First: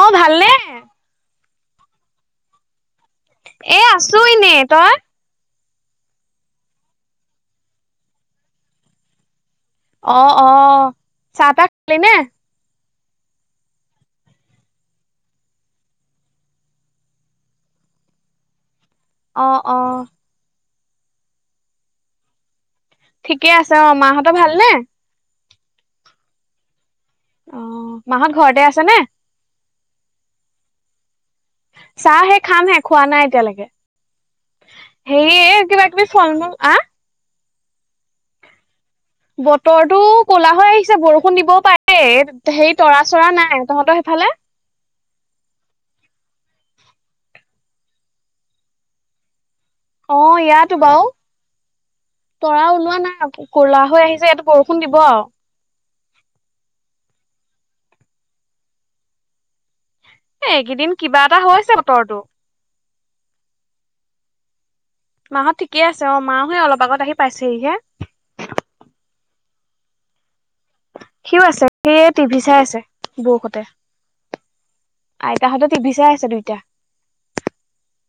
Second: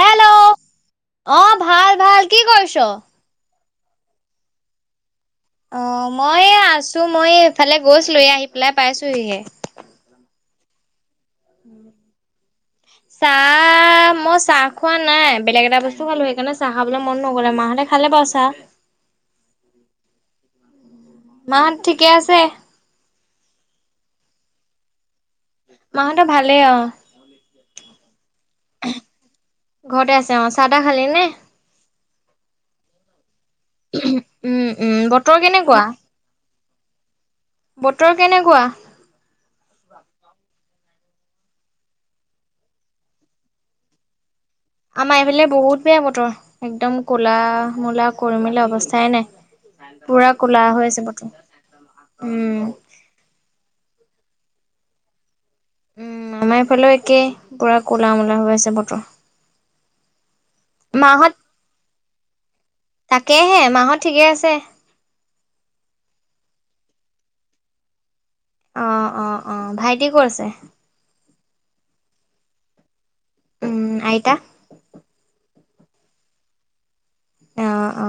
অ hello ভালনে? অ ভাল ভাল কি কৰিছ? এ আছো এনে, তই? অ মই এয়া আছো মই এইফালে গৈছিলো এয়া আহি পেলাই পাইছোহিহে অ অ চাহ তাহ খালি নে? [unintelligible] চাহ মই চাহ খোৱা নাই বেলেগ এটা বস্তু খালো সেইকাৰণে চাহ খাবলৈ মন নগলে মাহঁতে খালে বাঅ চাহ অ অ মাহত ঠিকে আছে? ঠিকে আছে অ মাহঁত ভালনে? মাহঁত ভালেই অ। অ মাহঁত ঘৰতে আছে নে? ঘৰতে আছে অ। চাহ তাহ খালি নে? চাহ হে খামহে খোৱা নাই এতিয়ালেকে। উম উম বতৰ সেই কেনেকুৱা? কিবা কিবি ফল-মূল আ বতৰ কেনেকুৱা? বতৰটো ক'লা হৈ আহিছে বৰষুণ দিবও পাৰে এ সেই তৰা - চৰা নাই, তহঁতৰ সেইফালে? আমাৰ এইফালে বহুত বেয়া বতৰ, একদম কলা - মূলা কৰি মেলি অৱস্থাই নাই। অ পুৰা ক'লা ইয়াতো হৈ আছে বাৰু, বতৰ তৰা উম। ওলোৱা নাই আকৌ। কলা হৈ আহিছে এইটো বৰষুণ দিব আৰু। উম আমাৰ ইফালেও একেই, পুৰা ক'লা - মলা হৈ আছে বতৰ। এ এইকেইদিন কিবা মাহত এটা হৈছে বতৰটো। তাকেহে মাহত ঠিকে আছে? মাহত ঠিকে আছে, অ মাহহে অলপ আগত আহি পাইছেহিহে। অ অ অ, ভাইটি ক'ত আছে? সিও আছে, সে টিভি চাই আছে, বৰষুত ওম, আইতা? আইতাহঁতে টি ভি চাই আছে দুইটা। অ অ,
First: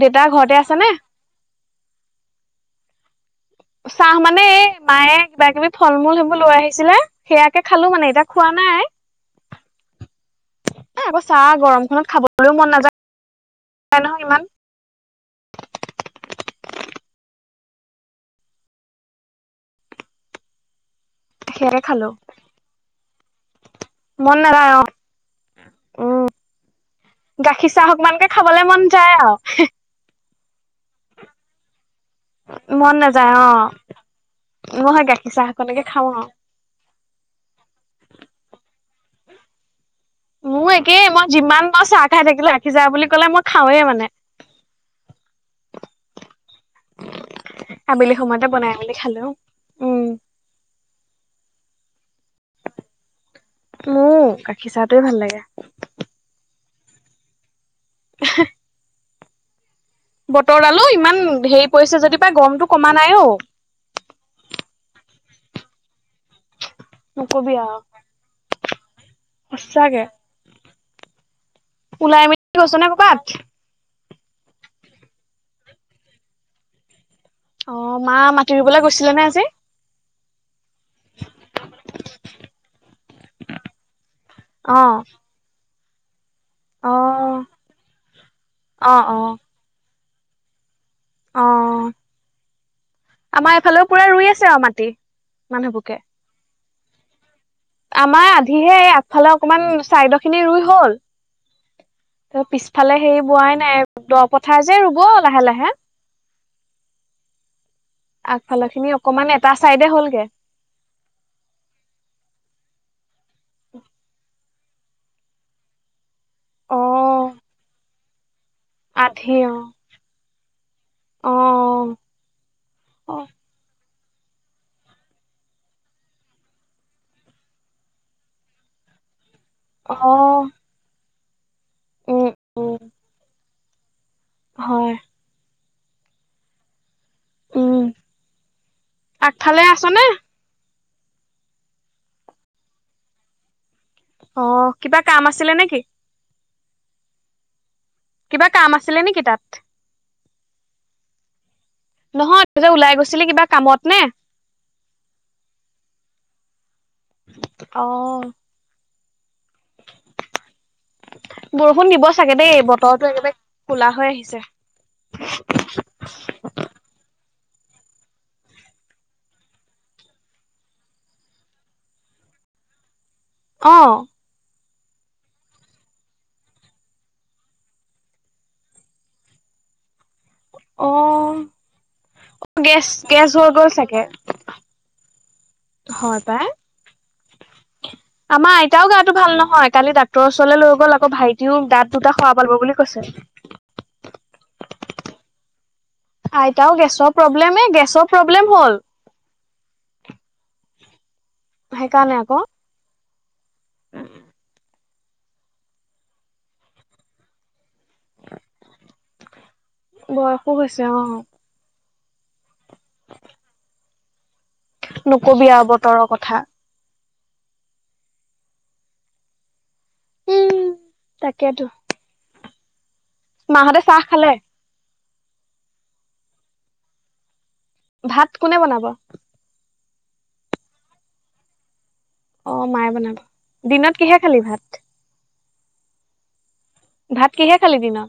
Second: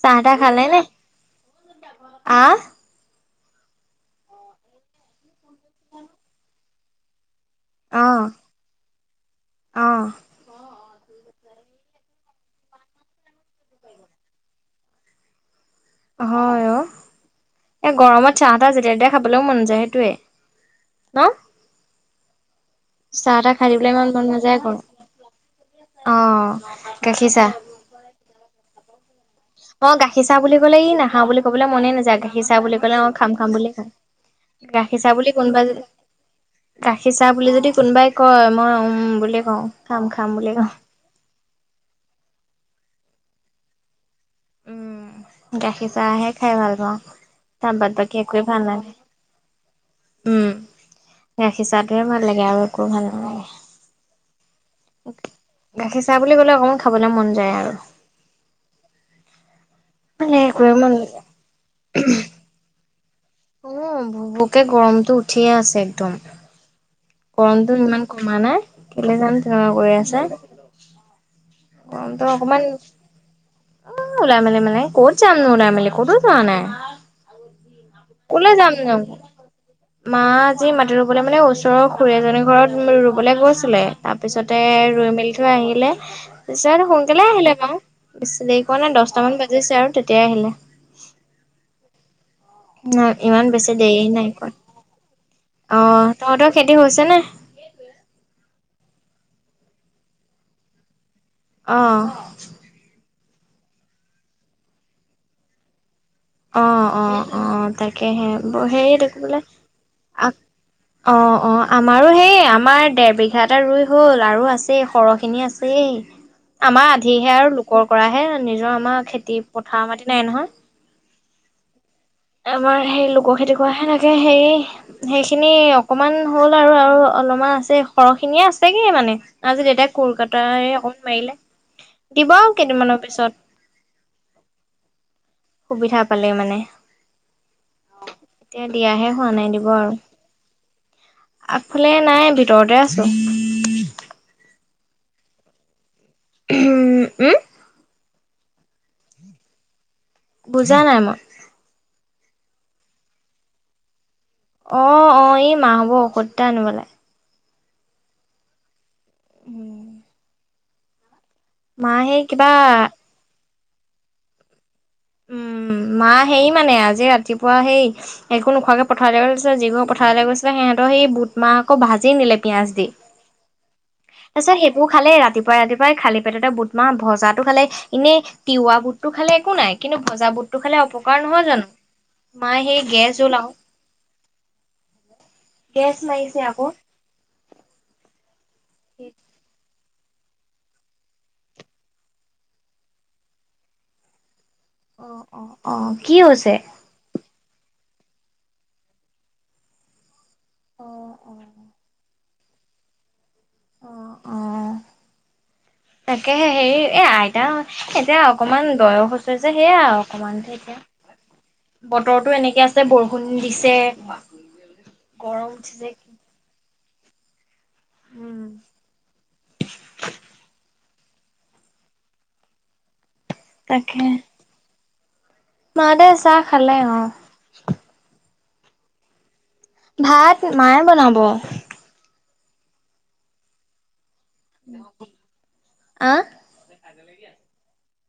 চাহ - তাহ ঘৰতে খালে আছে নে আহ? চাহ মানে এই মায়ে কিবা - কিবি ফল - মূল সেইবোৰ লৈ আহিছিলে। সেয়াকে খালো মানে এতিয়া অ', খোৱা নাই। অ'। এ আকৌ চাহ গৰমখনত খাবলৈও মন নাযায়। নাই নহয় ইমান। হয় অ। এই গৰমত চাহ - তাহ যেতিয়া তেতিয়াই খাবলৈও মন যায় সেইটোৱে ন? খেৰে খালো। চাহ - তাহ খাই দিবলৈ ইমান মন নাযায় আকৌ অ গাখীৰ চাহ। চাহক মানকে খাবলে মন যায় আৰু হি। অ গাখীৰ চাহ বুলি কলে ই নাখাও বুলি ক'বলৈ মনেই নাযায়, গা খীৰ চাহ বুলি মন কলে মই নাযায় খাম অ খাম বুলি কয়, মই সেই গাখীৰ চাহ বুলি কোনবা যে অকনকে খাওঁ আৰু গাখীৰ চাহ বুলি যদি কোনোবাই কয়, মই উম উম বুলি কওঁ, খাম খাম বুলি কওঁ। তাকেই মই যিমান মই চাহ খাই থাকিলো গাখীৰ চাহ বুলি ক'লে মই খাওঁৱে মানে। উম, গাখীৰ চাহহে খাই ভাল পাওঁ, তাৰ বাদ বাকী একোৱেই ভাল নালাগে। খালোঁ। উম, গাখীৰ চাহটোৱে ভাল লাগে আৰু একো ভাল নালাগে। মোৰ গাখীৰ চাহটোয়ে ভাল লাগে। গাখীৰ চাহ বুলি ক'লে অকণমান খাবলৈ মন যায় আৰু। এ হে। মানে একোৱে বতৰডালো মন ইমান নাযায়। হেৰি পৰিছে যদি পাই গৰমটো কমা নাই অ। অ, ভোক ভোকে গৰমতো উঠিয়ে আছে একদম। নকবি আৰু গৰমটো ইমান কমা নাই, কেলে যাম তেনেকুৱা কৰি সঁচাকে আছে। ওলাই গৰমটো মেলি অকণমান গৈছ নে কৰ'বাত উ ওলাই মেলি মেলে, ক'ত যাম ন ওলাই মেলি ক'তো যোৱা নাই। অ, মা কলে মাটি ৰুবলৈ যামনো গৈছিলে নে আজি? মা আজি মাটি ৰু বোলে মানে ওচৰৰ খুৰী এজনীৰ ঘৰত ৰুবলৈ গৈছিলে তাৰ পিছতে অ ৰুই মেলি টো আহিলে তাৰ পিছত অ সোনকালে আহিলে বাৰু, বেছি দেৰি কৰা অ নাই অ দচটামান বাজ জিছে আৰু তেতিয়া আহিলে। অহ, ন ইমান আমাৰ বেছি এফালেও পুৰা দেৰি নাই ৰুই কৰা আছে আৰু মাটি অ মানুহবোকে। তহঁতৰ খেতি হৈছেনে? আমাৰ আধিহে আগফালে অকমান চাইডৰখিনি ৰুই হল। অঁ ত পিছফালে হেৰি বোৱাই নাই দহ পথাৰ যে ৰুব লাহে লাহে অ অ অ তাকে হে আগফালৰ হে খিনি অকমান দেখিবলে এটা চাইডে হ'লগে আক অ অ আমাৰো হেই আমাৰ দেৰ বিঘা এটা ৰুই হ'ল আৰু আছেই সৰহ খিনি আছে ছেই অ আমাৰ আধিহে আৰু লোকৰ কৰাহে নিজৰ আমাৰ আধি খেতি অ পথাৰৰ মাটি নাই নহয় অ আমাৰ সেই অ লোকৰ খেতি কৰা হে তাকে সেই সেইখিনি অকমান হ'ল আৰু আৰু অলমান আছে সৰহখিনিয়ে আছেগে মানে আজি দেউতাই অ', কলকাতাৰে অকণমান মাৰিলে উম, দিব আৰু উম, কেইদিনমানৰ পিছত হয় সুবিধা পালে মানে উম, এতিয়া দিয়াহে হোৱা নাই আগফালে দিব আৰু আছনে? আগফালে নাই ভিতৰতে আছোঁ অ কিবা কাম আছিলে নেকি উম উম কিবা কাম আছিলে নেকি তাত? বুজা নাই মই। নহয় তই যে ওলাই গৈছিলি, কিবা কামত নে? অ', অ', এই মা ভাগৰ ঔষধ এটা আনিবলে অ' উম' মা বৰষুণ দিব সেই চাগে কিবা দেই, বতৰটো একেবাৰে কোলা হৈ আহিছে। উম', মা হেই মানে, আজি ৰাতিপুৱা হেই একো নোখোৱাকে পথাৰলে গৈছে, যি ঘৰৰ পথাৰলে গৈছিলে, সিহঁতৰ হেৰি বুট মাহ আকৌ ভাজি নিলে পিঁয়াজ দি অ' তাৰছ সেইবোৰ খালে, ৰাতিপুৱাই ৰাতিপুৱাই খালি পেটতে বুটমাহ ভজাতো খালে এনেই তিওৱা বুতটো খালে একো নাই কিন্তু ভজা বুট এইটো খালে অপকাৰ অ', নহয় জানো? মাই সেই গেছ হল হৈ আও গ'ল চাগে। গেছ হয় মাৰিছে পাই। আকৌ আমাৰ আইতাও গাটো ভাল নহয়, কালি ডাক ক্টৰ ওচৰলে লৈ গ'ল আকৌ ভাইটিও দাঁত দুটা সৰাব লাগিব বুলি কৈছে। অ', অ' অ', কি অ আইতাও গেছ প্ৰব্লেম এ, গেছৰ প্ৰব্লেম হ'ল। অ', অ' সেইকাৰণে আক অ', উম' অ'। তাকেহে হেৰি এ আইতা এতিয়া অকমান বয়স্ক তাছত সেয়া আও অকমান বয়সো হৈছে অ'। বতৰতো এনেকে আছে, বৰষুণ দিছে নকবি গৰম আৰু উঠিছে বতৰৰ কথা উম' উম তাকেতো মা হঁতে চাহ খালে? মা হতে চাহ খালে, অ'। ভাত কোনে বনাব ভাত মায়ে বনাব অ' মায়ে বনাব, দিনত কিহে খালি ভাত আ ভাত কিহে খালি দিনত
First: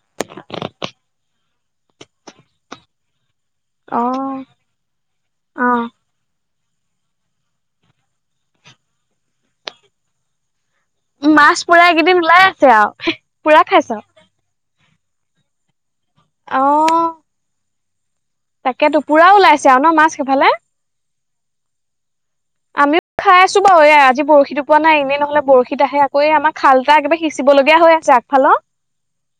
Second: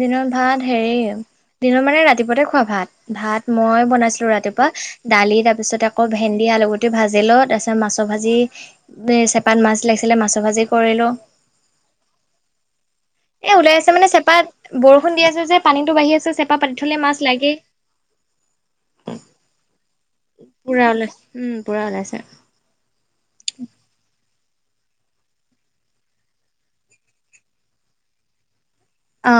দিনত ভাত হেৰি, দিনৰ মানে ৰাতিপুৱাতে খোৱা ভাত, ভাত মই অ বনাইছিলো ৰাতিপুৱা, দালি তাৰ অ পিছত আকৌ ভেন্দি আলু গোট টি ভাজিলোঁ, তাৰপিছত মাছ ভাজি, চেপাত মাছ লাগিছিলে মাছ ভাজি কৰিলোঁ মাছ পোৰা এইকেইদিন ওলাই আছে আৰু এ পুৰা ওলাই আছে খাইছ মানে চেপাত, বৰষুণ দি আছে যে পানীটো বাঢ়ি আছে, চেপা অ পাতি থলে মাছ লাগেই তাকেতো পুৰা ওলাইছে আৰু ন মাছ সেইফালে পুৰা ওলাইছে, উম' পুৰা ওলাইছে আমিও খাই আছো বাৰু, এ আজি বৰশী তোপোৱা নাই, এনেই নহলে বৰশীত আহে আকৌ আমাৰ খাল এটা একবাৰে সিঁচিবলগীয়া হৈ ছে আগফালৰ অ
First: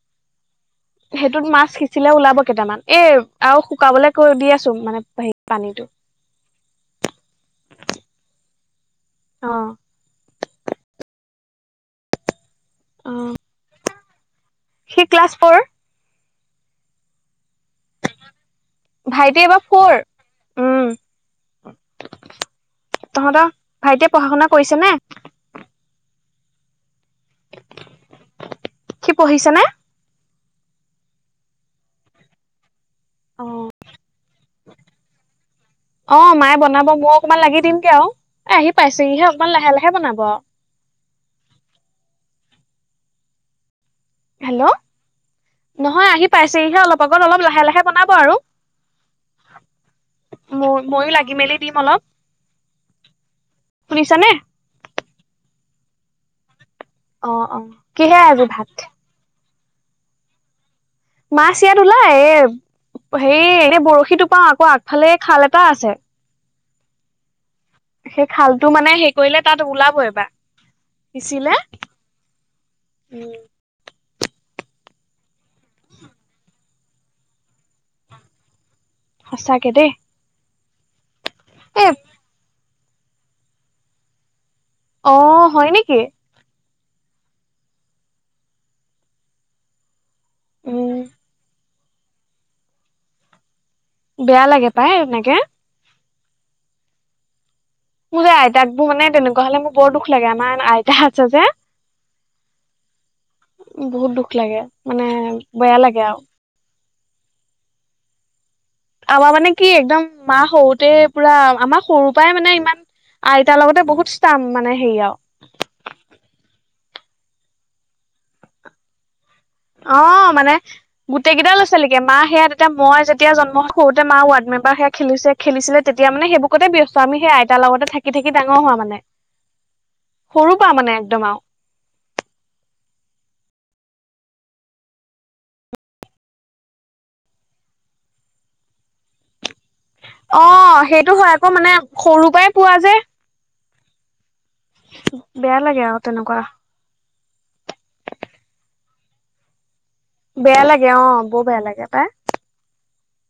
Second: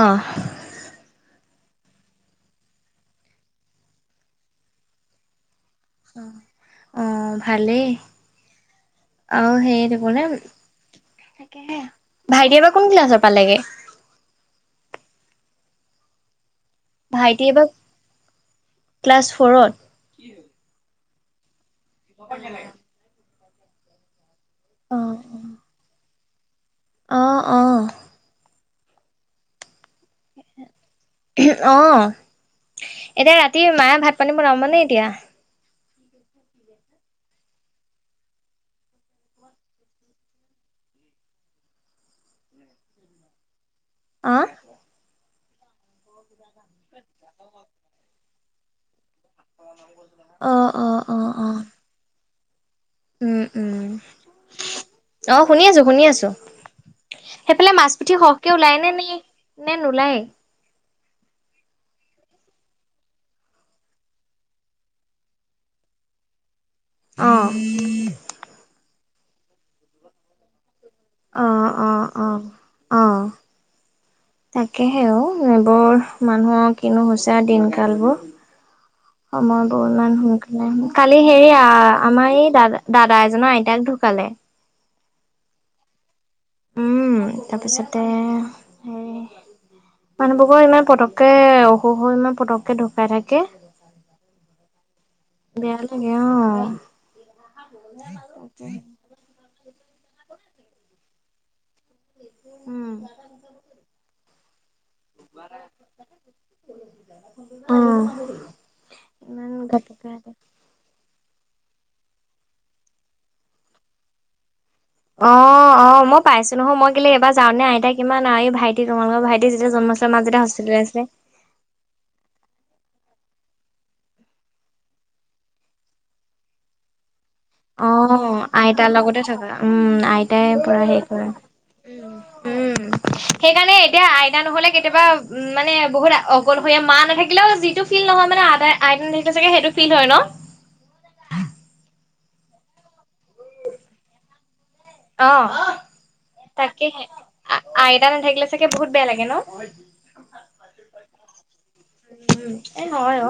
[unintelligible] সেইটোত মাছ সিঁচিলে ওলাব কেইটামান, এ আৰু শুকাবলে কৈ দি আছো মানে হেৰি পানীটো অ অ ভালেই অ', সেই দিবলে ভাইটি এইবাৰ কোন ক্লাছত অ পালেগে সি ক্লাছ ফৌৰ ভাইটি এইবাৰ ক্লাছ ভাইটি এবাৰ ফ'ৰত। ফৌৰ উম অ জাগ তহঁতৰ ভাইটিয়ে পঢ়া শুনা কৰিছে ন অ অঁ অঁ সি পঢ়িছে নে অ এতিয়া ৰাতি মায়ে ভাত পানী বনাব মানে এতিয়া অ মায়ে বনাব মই অকনমান লাগি দিম গে আৰু এ আহি পাইছেহিহে অকমান লাহে লাহে বনাব আৰু অ', হেল নহয় আহি পাইছেহিহে অলপ আগত অলপ লাহে লাহে বনাব আৰু ম অ', অ', মইয়ো অ', লাগি মেলি অ'। দিম অলপ উম উম শুনিছানে অ শুনি আছো শুনি আছো অ অ সেইফালে মাছ পুঠি কিহে আজি সহকে ওলাই ভাত নে নে নোলায়েই মাছ ইয়াত ওলাই এ হে এতি বৰশী টোপাও আকৌ আগফালে খাল এটা আছে অঁ সেই খালটো মানে হেৰি কৰিলে তাত ওলাব এইবাৰ অ অ অ অ উম তাকেহে অ এইবোৰ মানুহৰ কিনো হৈছে দিন কাল বোৰ [unintelligible] সময় দেই বহুতমান সোনকালে কালি হেৰি এ আমাৰ এই দাদা দাদা এজনৰ আইতাক ঢুকালে অ হয় নেকি উম তাৰপিছতে হেৰি মানুহবোৰো ইমান উম, পতককে অসুখহৈ ইমান পটককে ঢুকাই থাকে বেয়া লাগে পাই এনেকে বেয়া লাগে অ মোৰ যে আইতাক বোৰ মানে তেনেকুৱা হলে মোৰ বৰ দুখ লাগে আমাৰ আইতা আছে যে উম বহুত দুখ লাগে মানে বেয়া লাগে আৰু অ আমাৰ মানে কি একদম মা সৰুতে পুৰা আমাৰ সৰুৰ পৰাই মানে ইমান আইতাৰ লগতে বহুত ষ্টাম মানে হেৰি আৰু অ অ মই পাইছো নহয় মই কেলে এইবাৰ যাওঁতেনে আইতা কিমান আৰু এই ভাইটি তোমালোকৰ ভাইটি যেতিয়া জন্ম অ হৈছিলে মা যেতিয়া মানে হস্পিতেলত আছিলে গো তেইকেইটা লৈছে নেকি মা সেয়া তেতিয়া মই যেতিয়া জন্ম সওঁতে মা ৱাড মেম্বাৰ সেয়া খেলিছে খেলিছিলে তেতিয়া মানে সেইবোৰ আগতে ব্যস্ত আমি সেই আইতাৰ লগতে অ থাকি থাকি ডাঙৰ হোৱা আইতাৰ মানে লগতে থকা উম আইতাই সৰু পৰা পুৰা মানে হেৰি কৰে একদম আৰু [unintelligible] উম সেইকাৰণে এতিয়া আইতা নহ'লে কেতিয়াবা উ মানে বহুত অকলণশৰীয়া মা নাথাকিলেও যিটো ফিল নহয় মানে আইতা আইতা নাথাকিলে চাগে সেইটো ফিল হয় ন অঁ সেইটো হয় আকৌ মানে সৰুৰ পৰাই পোৱা যে অ বেয়া লাগে আৰু তেনেকুৱা তাকে আইতা নাথাকিলে চাগে বহুত বেয়া লাগে ন বেয়া লাগে অ বৰ বেয়া লাগে পাই উম এ নহয় অ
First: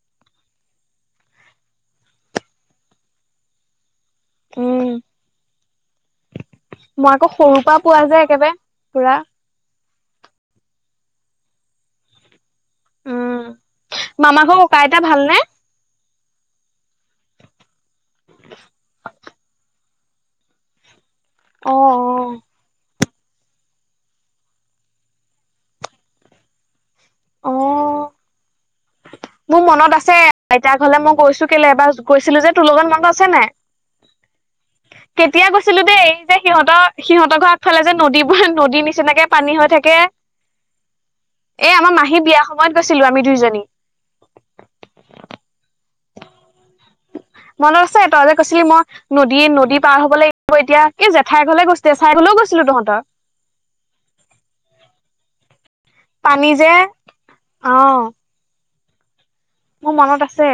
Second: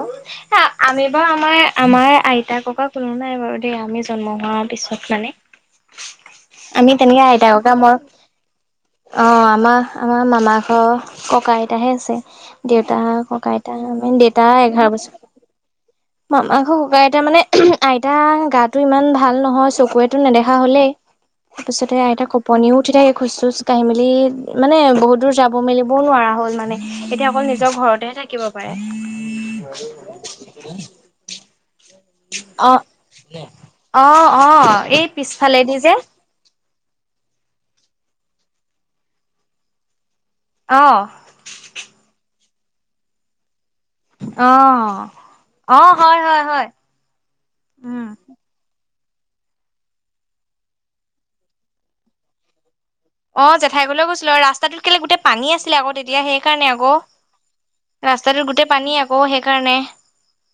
হ আমি বাৰু আমাৰ আমাৰ আইতা ককা কোনো নাই বাৰু দেই আমি জন্ম হোৱাৰ উম পিছত মানে আমি মই তেনেকে আকৌ আহইতা সৰুৰ ককা পৰা মোৰ পোৱা যে একেবাৰে পুৰা অ আমাৰ আমাৰ মামা ঘৰ ককা আইতাহে আছে দেউতা উম ককা আইতা দেউতা মামাকৰ ককা এঘাৰ আইতা বছৰ ভালনে ম মাংস ককাই আইতা মানে আইতা গাটো ইমান ভাল নহয় চকুৱে টো নেদেখা হলেই অ তাৰপিছতে আইতাক অ পণীও উঠি থাকে খোজ চোজ কাঢ়ি মেলি মানে বহুত দূৰ যাব মেলিবও নোৱাৰা হ'ল মানে এতিয়া অকল অ নিজৰ ঘৰতেহে থাকিব পাৰে মোৰ মনত আছে এতিয়া ঘৰলে মই গৈছো কেলে এবাৰ কৈছিলো যে তোৰ অ', লগত মনত আছে নাই অ', অ', এই কেতিয়া পিছফালেদি গৈছিলো দেই যে সিহঁতৰ সিহঁতৰ আগ ফালে যে নদীবোৰ নদীৰ নিচিনাকে পানী হৈ থাকে অ এ আমাৰ মাহী বিয়াৰ সময়ত গৈছিলোঁ আমি দুইজনী অ অ হয় হয় হয় মনত আছে উম। ত ই যে কৈছিলি মই নদী নদী পাৰ হব লাগিব এতিয়া এই জেঠাই ঘলে গৈছিলো জেঠাই ঘলেও গৈছিলো তহঁতৰ অ জেঠাই ঘৰলে গৈছিলো আৰু ৰাস্তাটোত কেলে গোটেই পানী আছিলে আকৌ তেতিয়া পানী সেইকাৰণে যে আকৌ অ', ৰা তাৰ গোটেই পানী আছে অ সেইকাৰণে মোৰ মনত আছে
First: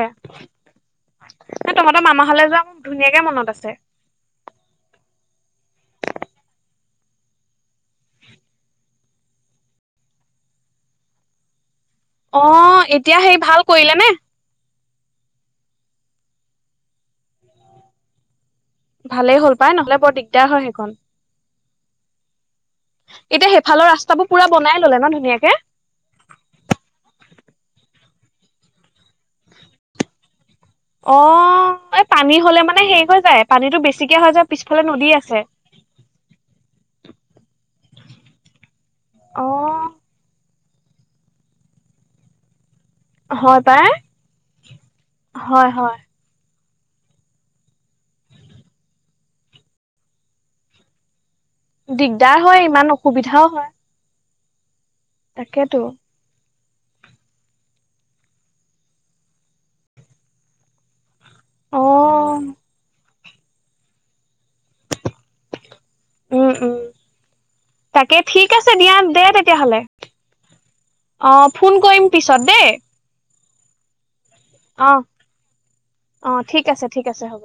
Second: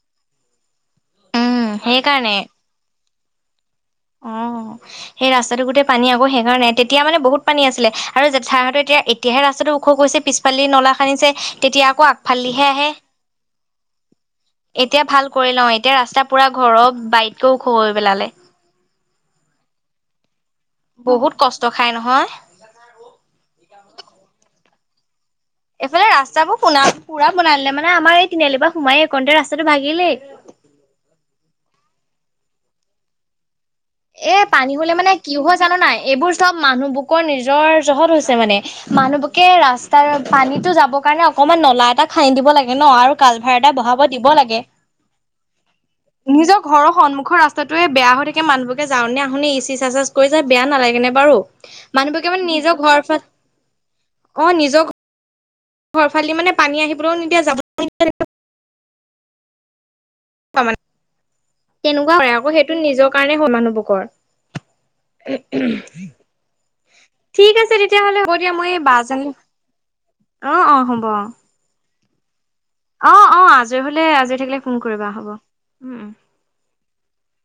উম, ন তহঁতৰ মামা সেইকাৰণে। হলে যোৱা মোক ধুনীয়াকে মনত আছে অ সেই ৰাস্তাটো গোটেই পানী আকৌ সেইকাৰণে তেতিয়া মানে বহুত পানী আছিলে আৰু জেঠাহঁতে এতিয়া এতিয়াহে ৰাস্তাটো ওখ গৈছে পিছ ফালদি নলা খান্দিছে তেতিয়া আকৌ অ আগফালিহে আহে। এতিয়া হেই ভাল কৰিলে নে এতিয়া ভাল কৰি লওঁ এতিয়া ৰাস্তা পুৰা ঘৰৰ বাইতকেও ওখ হৈ পেলালে। ভালেই হ'ল পাই নহ'লে বৰ দিগদাৰ হয় সেইখন। বহুত কষ্ট খাই নহয়। এতিয়া সে ইফালৰ ৰাস্তাবোৰ পুৰা বনাই ললে ন ধুনীয়াকে। এইফালে ৰাস্তাবোৰ শুনা চু পুৰা বনাই ললে মানে আমাৰ এই তিনিআলিৰ পৰা সোমাইয়ে গোটে ৰাস্তাটো ভাঙিলেই। অ অ অ অ, এই পানী হলে মানে হেৰি হৈ যায় পানীটো বেছিকে হৈ যায় পিছফালে নদী আছে। জানো নাই এইবোৰ চব মানুহ বুকৰ নিজৰ জহত হৈছে মানে হে এ। মানুহ বোকে অ', ৰাস্তাৰ পানীতো যাবৰ কাৰণে অকমান নলা এটা খান্দি দিব লাগে ন আৰু কালভাৰ হয় এটা পাই বহাব দিব লাগে। হয় হয়। নিজৰ ঘৰৰ সন্মুখৰ ৰাস্তাটোয়ে বেয়া হৈ থাকে মানুহ এ যাওঁনে শুনি ই চি চাচাজ কৰি যে বেয়া নালাগে নে বাৰু। এয়া মানুহবোৰকে দিগদাৰ মানে হয় নিজৰ ইমান ঘৰৰ পৰা অসুবিধাও হয়। অ নিজৰ ঘ তাকেতো। ঘৰ ফালি মানে পানী আহিবলৈও নিদিয়া যাব নিদিয়ে মানে তেনেকুৱা কৰে অ', আকৌ সেইটো নিজৰ কাৰণে হয় মানুহবোকৰ চু উমহু উমহু হু হু। উম উম উ উ। তাকে হ'ব ঠিক মই আছে এই বা দিয়া দে জনী তেতিয়াহলে অ অ হ'ব অ। ফোন কৰিম পিছত দেই। অ অ আজৰি হলে আজৰি থাকিলে ফোন অ', কৰিবা হ'ব উম উ। অ', ঠিক আছে ঠিক আছে হ'ব।